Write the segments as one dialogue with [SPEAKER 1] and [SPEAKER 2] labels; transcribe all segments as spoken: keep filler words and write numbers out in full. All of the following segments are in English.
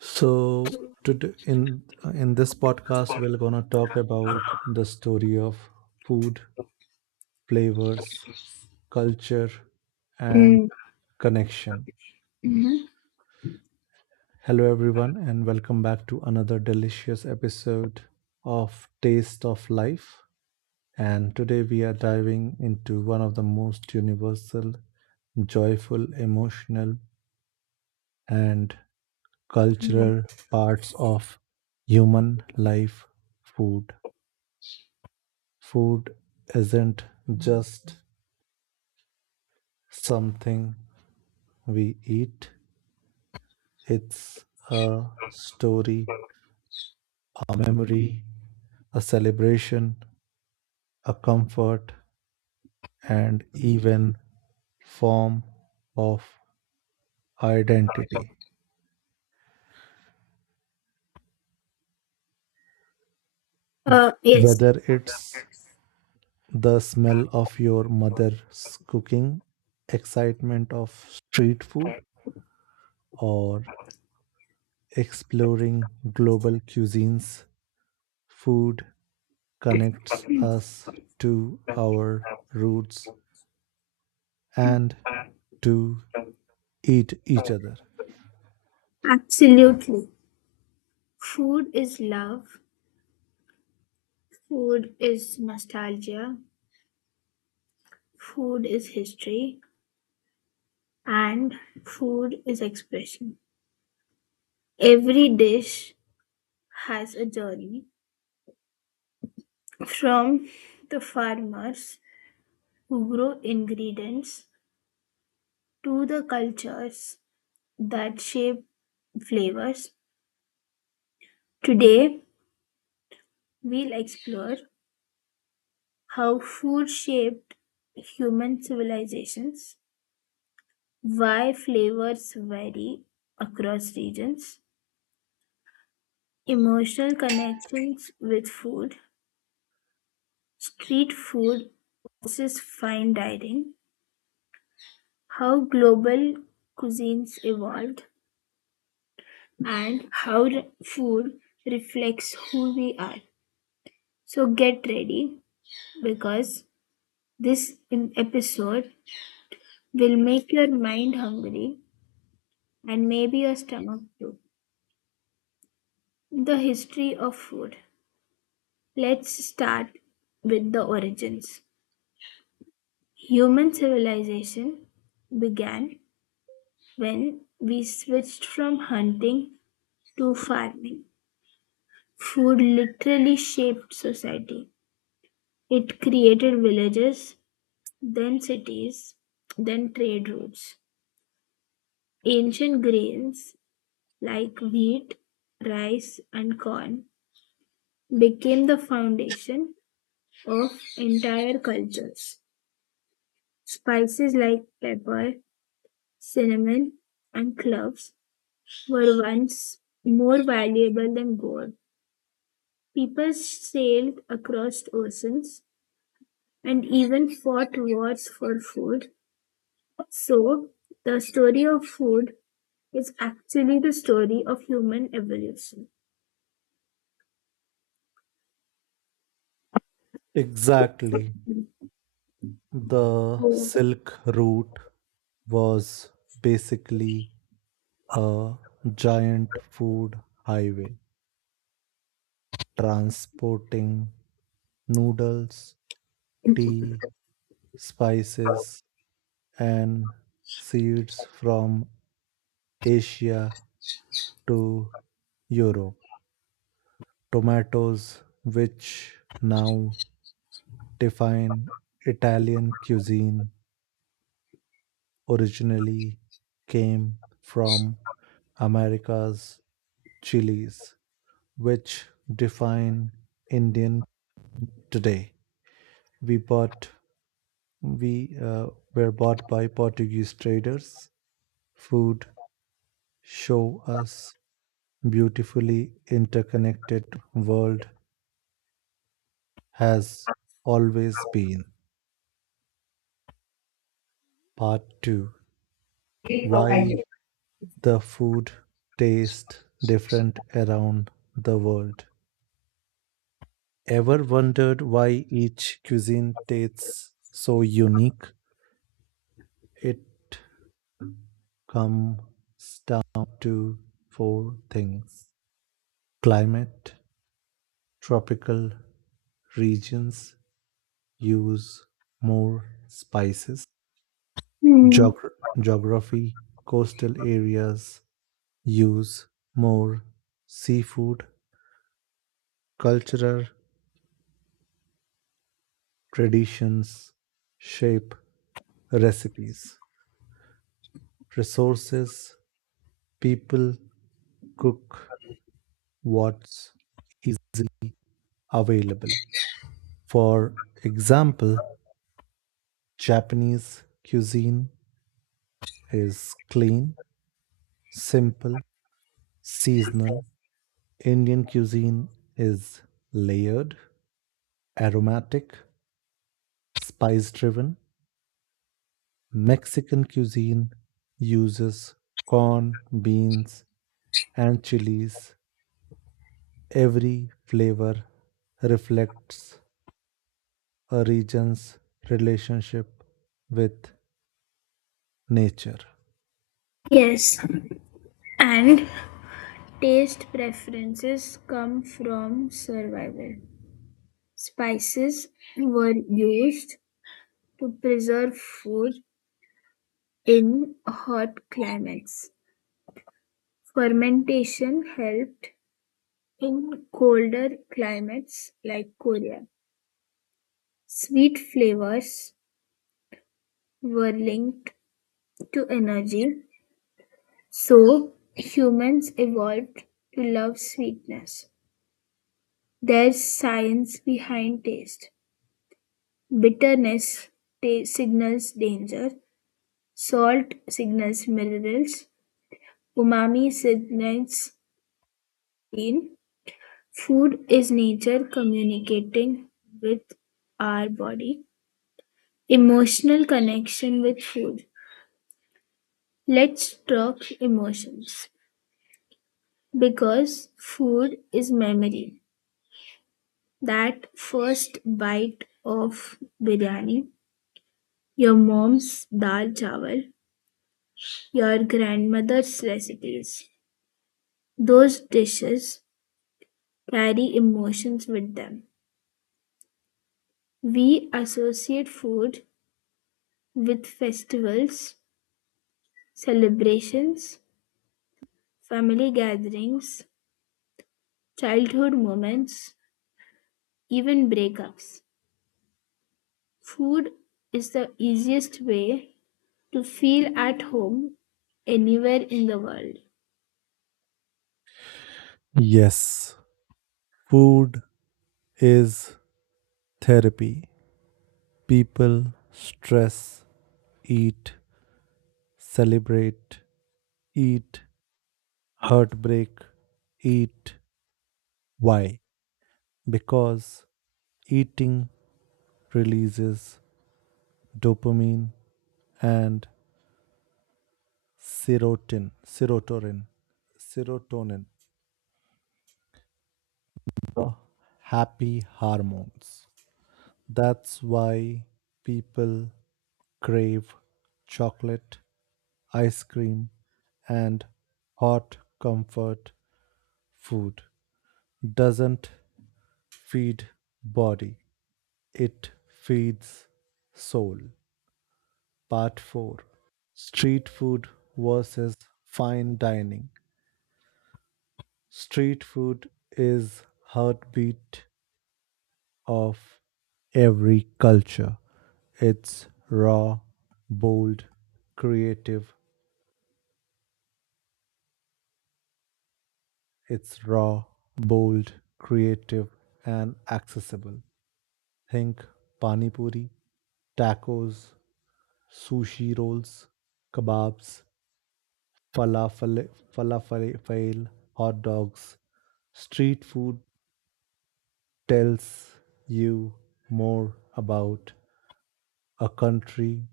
[SPEAKER 1] So today in in this podcast, we're gonna talk about the story of food, flavors, culture, and
[SPEAKER 2] Mm.
[SPEAKER 1] connection.
[SPEAKER 2] Mhm.
[SPEAKER 1] Hello, everyone, and welcome back to another delicious episode of Taste of Life. And today we are diving into one of the most universal, joyful, emotional, and cultural parts of human life food. Food isn't just something we eat, it's a story, a memory, a celebration, a comfort, and even form of identity.
[SPEAKER 2] Uh, yes,
[SPEAKER 1] Whether it's the smell of your mother's cooking, excitement of street food, or exploring global cuisines, food connects us to our roots and to eat each other.
[SPEAKER 2] Absolutely. Food is love, food is nostalgia, food is history, and food is expression. Every dish has a journey from the farmers who grow ingredients to the cultures that shape flavors. Today, we'll explore how food shaped human civilizations, why flavors vary across regions, emotional connections with food, street food versus fine dining, how global cuisines evolved, and how re- food reflects who we are. So get ready because this em- episode will make your mind hungry and maybe your stomach too. The history of food. Let's start with the origins. Human civilization began when we switched from hunting to farming. Food literally shaped society. It created villages, then cities, then trade routes. Ancient grains like wheat, rice, and corn became the foundation of entire cultures. Spices like pepper, cinnamon, and cloves were once more valuable than gold. People sailed across oceans and even fought wars for food. So, the story of food is actually the story of human evolution.
[SPEAKER 1] Exactly. The
[SPEAKER 2] Oh.
[SPEAKER 1] Silk Route was basically a giant food highway transporting noodles, tea, spices, and seeds from Asia to Europe. Tomatoes, which now define Italian cuisine, originally came from America's chilies, which define Indian today. We bought, we uh, were bought by Portuguese traders. Food show us beautifully interconnected world has always been. Part two: why the food tastes different around the world. Ever wondered why each cuisine tastes so unique? It comes down to four things climate, tropical regions use more spices,
[SPEAKER 2] Hmm.
[SPEAKER 1] Geogra- geography, coastal areas use more seafood, cultural traditions shape recipes. Resources, people cook what's is available. For example, Japanese cuisine is clean, simple, seasonal. Indian cuisine is layered, aromatic, spice driven. Mexican cuisine uses corn, beans, and chilies. Every flavor reflects a region's relationship with nature.
[SPEAKER 2] Yes, and taste preferences come from survival. Spices were used to preserve food in hot climates. Fermentation helped in colder climates like Korea. Sweet flavors were linked to energy, so humans evolved to love sweetness. There's science behind taste. Bitterness ta- signals danger, salt signals minerals, umami signals pain. Food is nature communicating with our body. Emotional connection with food. Let's talk emotions because food is memory. That first bite of biryani, your mom's dal chawal, your grandmother's recipes. Those dishes carry emotions with them. We associate food with festivals, celebrations, family gatherings, childhood moments, even breakups, food is the easiest way to feel at home anywhere in the world.
[SPEAKER 1] Yes, food is therapy. People stress, eat, celebrate, eat, heartbreak, eat. Why? Because eating releases dopamine and serotonin, serotonin, serotonin the happy hormones. That's why people crave chocolate, ice cream, and hot comfort food. Doesn't feed body, it feeds soul. Part four, street food versus fine dining. Street food is heartbeat of every culture. It's raw, bold, creative. It's raw, bold, creative, and accessible. Think pani puri, tacos, sushi rolls, kebabs, falafel, falafel, hot dogs. Street food tells you more about a country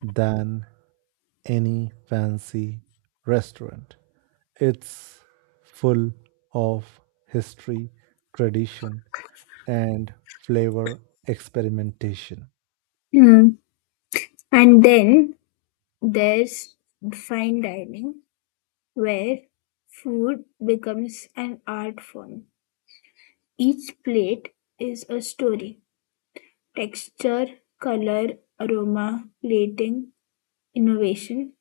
[SPEAKER 1] than any fancy restaurant. It's full of history, tradition, and flavor experimentation.
[SPEAKER 2] Hmm. And then there's fine dining, where food becomes an art form. Each plate is a story: texture, color, aroma, plating, innovation.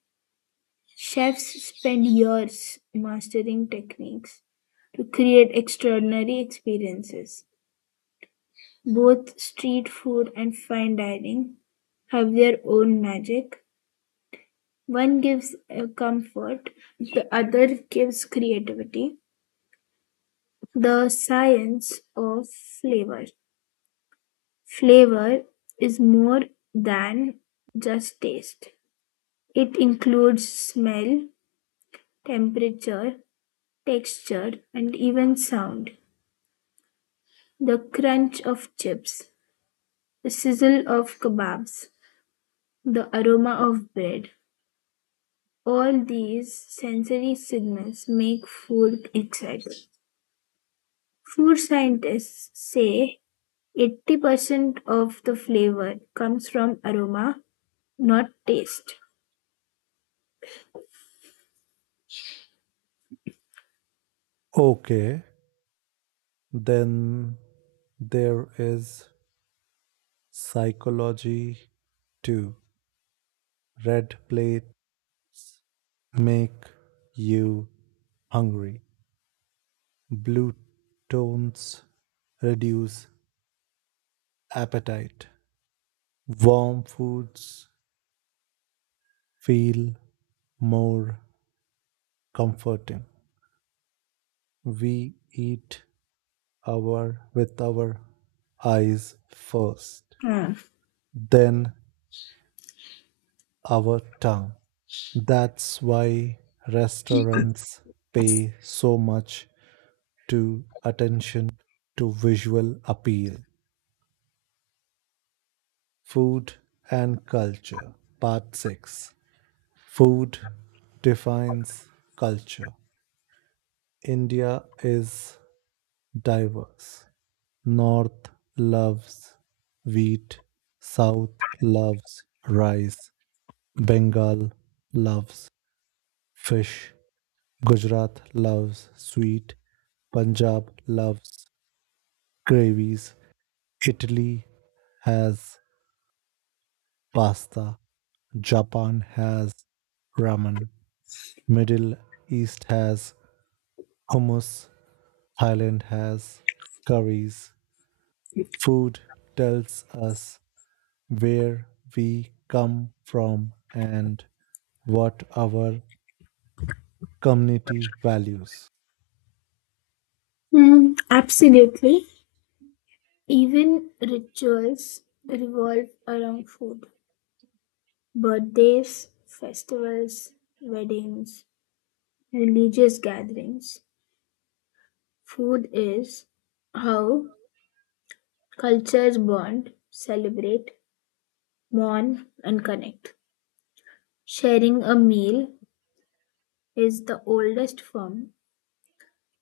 [SPEAKER 2] Chefs spend years mastering techniques to create extraordinary experiences. Both street food and fine dining have their own magic. One gives uh, comfort, the other gives creativity. The science of flavor. Flavor is more than just taste, it includes smell, temperature, texture, and even sound. The crunch of chips, the sizzle of kebabs, the aroma of bread. All these sensory signals make food exciting. Food scientists say eighty percent of the flavor comes from aroma, not taste.
[SPEAKER 1] Okay, then there is psychology too. Red plates make you hungry. Blue tones reduce appetite. Warm foods feel more comforting. We eat our with our eyes first,
[SPEAKER 2] Hmm.
[SPEAKER 1] then our tongue. That's why restaurants pay so much to attention to visual appeal. Food and culture, part six. Food defines culture. India is diverse. North loves wheat, South loves rice, Bengal loves fish. Gujarat loves sweet. Punjab loves gravies. Italy has pasta. Japan has ramen. Middle East has hummus. Thailand has curries. Food tells us where we come from and what our community values.
[SPEAKER 2] Mm, absolutely. Even rituals revolve around food. Birthdays, festivals, weddings, religious gatherings. Food is how cultures bond, celebrate, mourn, and connect. Sharing a meal is the oldest form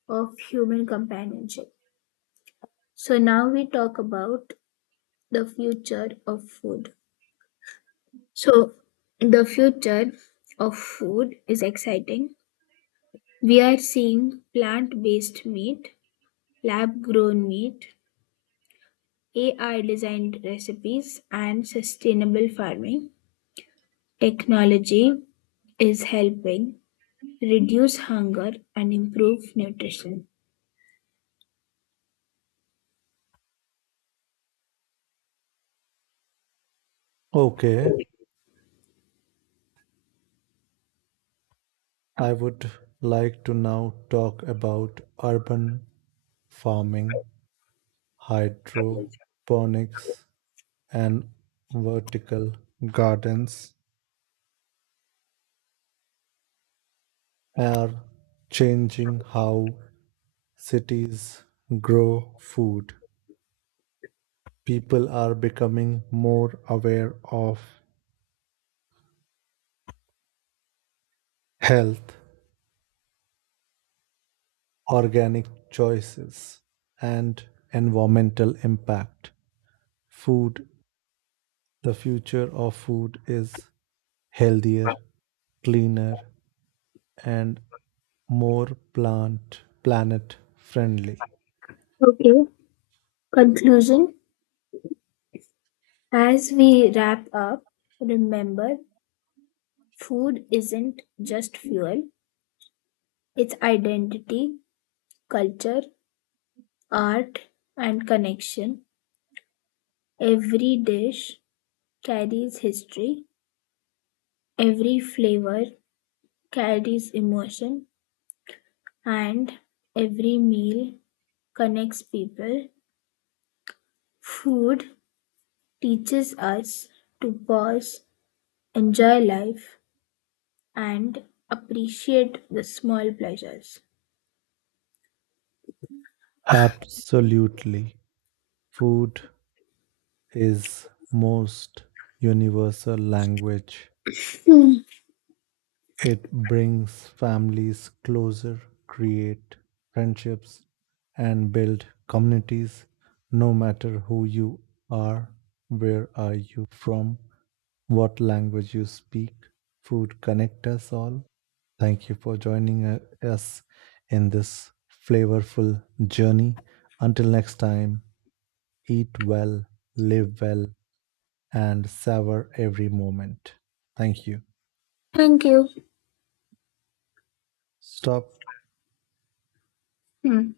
[SPEAKER 2] of human companionship. So, now we talk about the future of food. So, the future of food is exciting. We are seeing plant based meat, lab grown meat, A I designed recipes, and sustainable farming. Technology is helping reduce hunger and improve nutrition.
[SPEAKER 1] Okay, I would like to now talk about urban farming, hydroponics, and vertical gardens are changing how cities grow food. People are becoming more aware of health, organic choices, and environmental impact. Food, the future of food is healthier, cleaner, and more plant planet friendly.
[SPEAKER 2] Okay, conclusion. As we wrap up, remember food isn't just fuel, it's identity, culture, art, and connection. Every dish carries history, every flavor carries emotion, and every meal connects people. Food teaches us to pause, enjoy life, and appreciate the small pleasures.
[SPEAKER 1] Absolutely. Food is most universal language. It brings families closer, create friendships, and build communities no matter who you are, where are you from, what language you speak. Food connect us all. Thank you for joining uh, us in this flavorful journey. Until next time, eat well, live well, and savor every moment. Thank you.
[SPEAKER 2] Thank you.
[SPEAKER 1] Stop.
[SPEAKER 2] Hmm.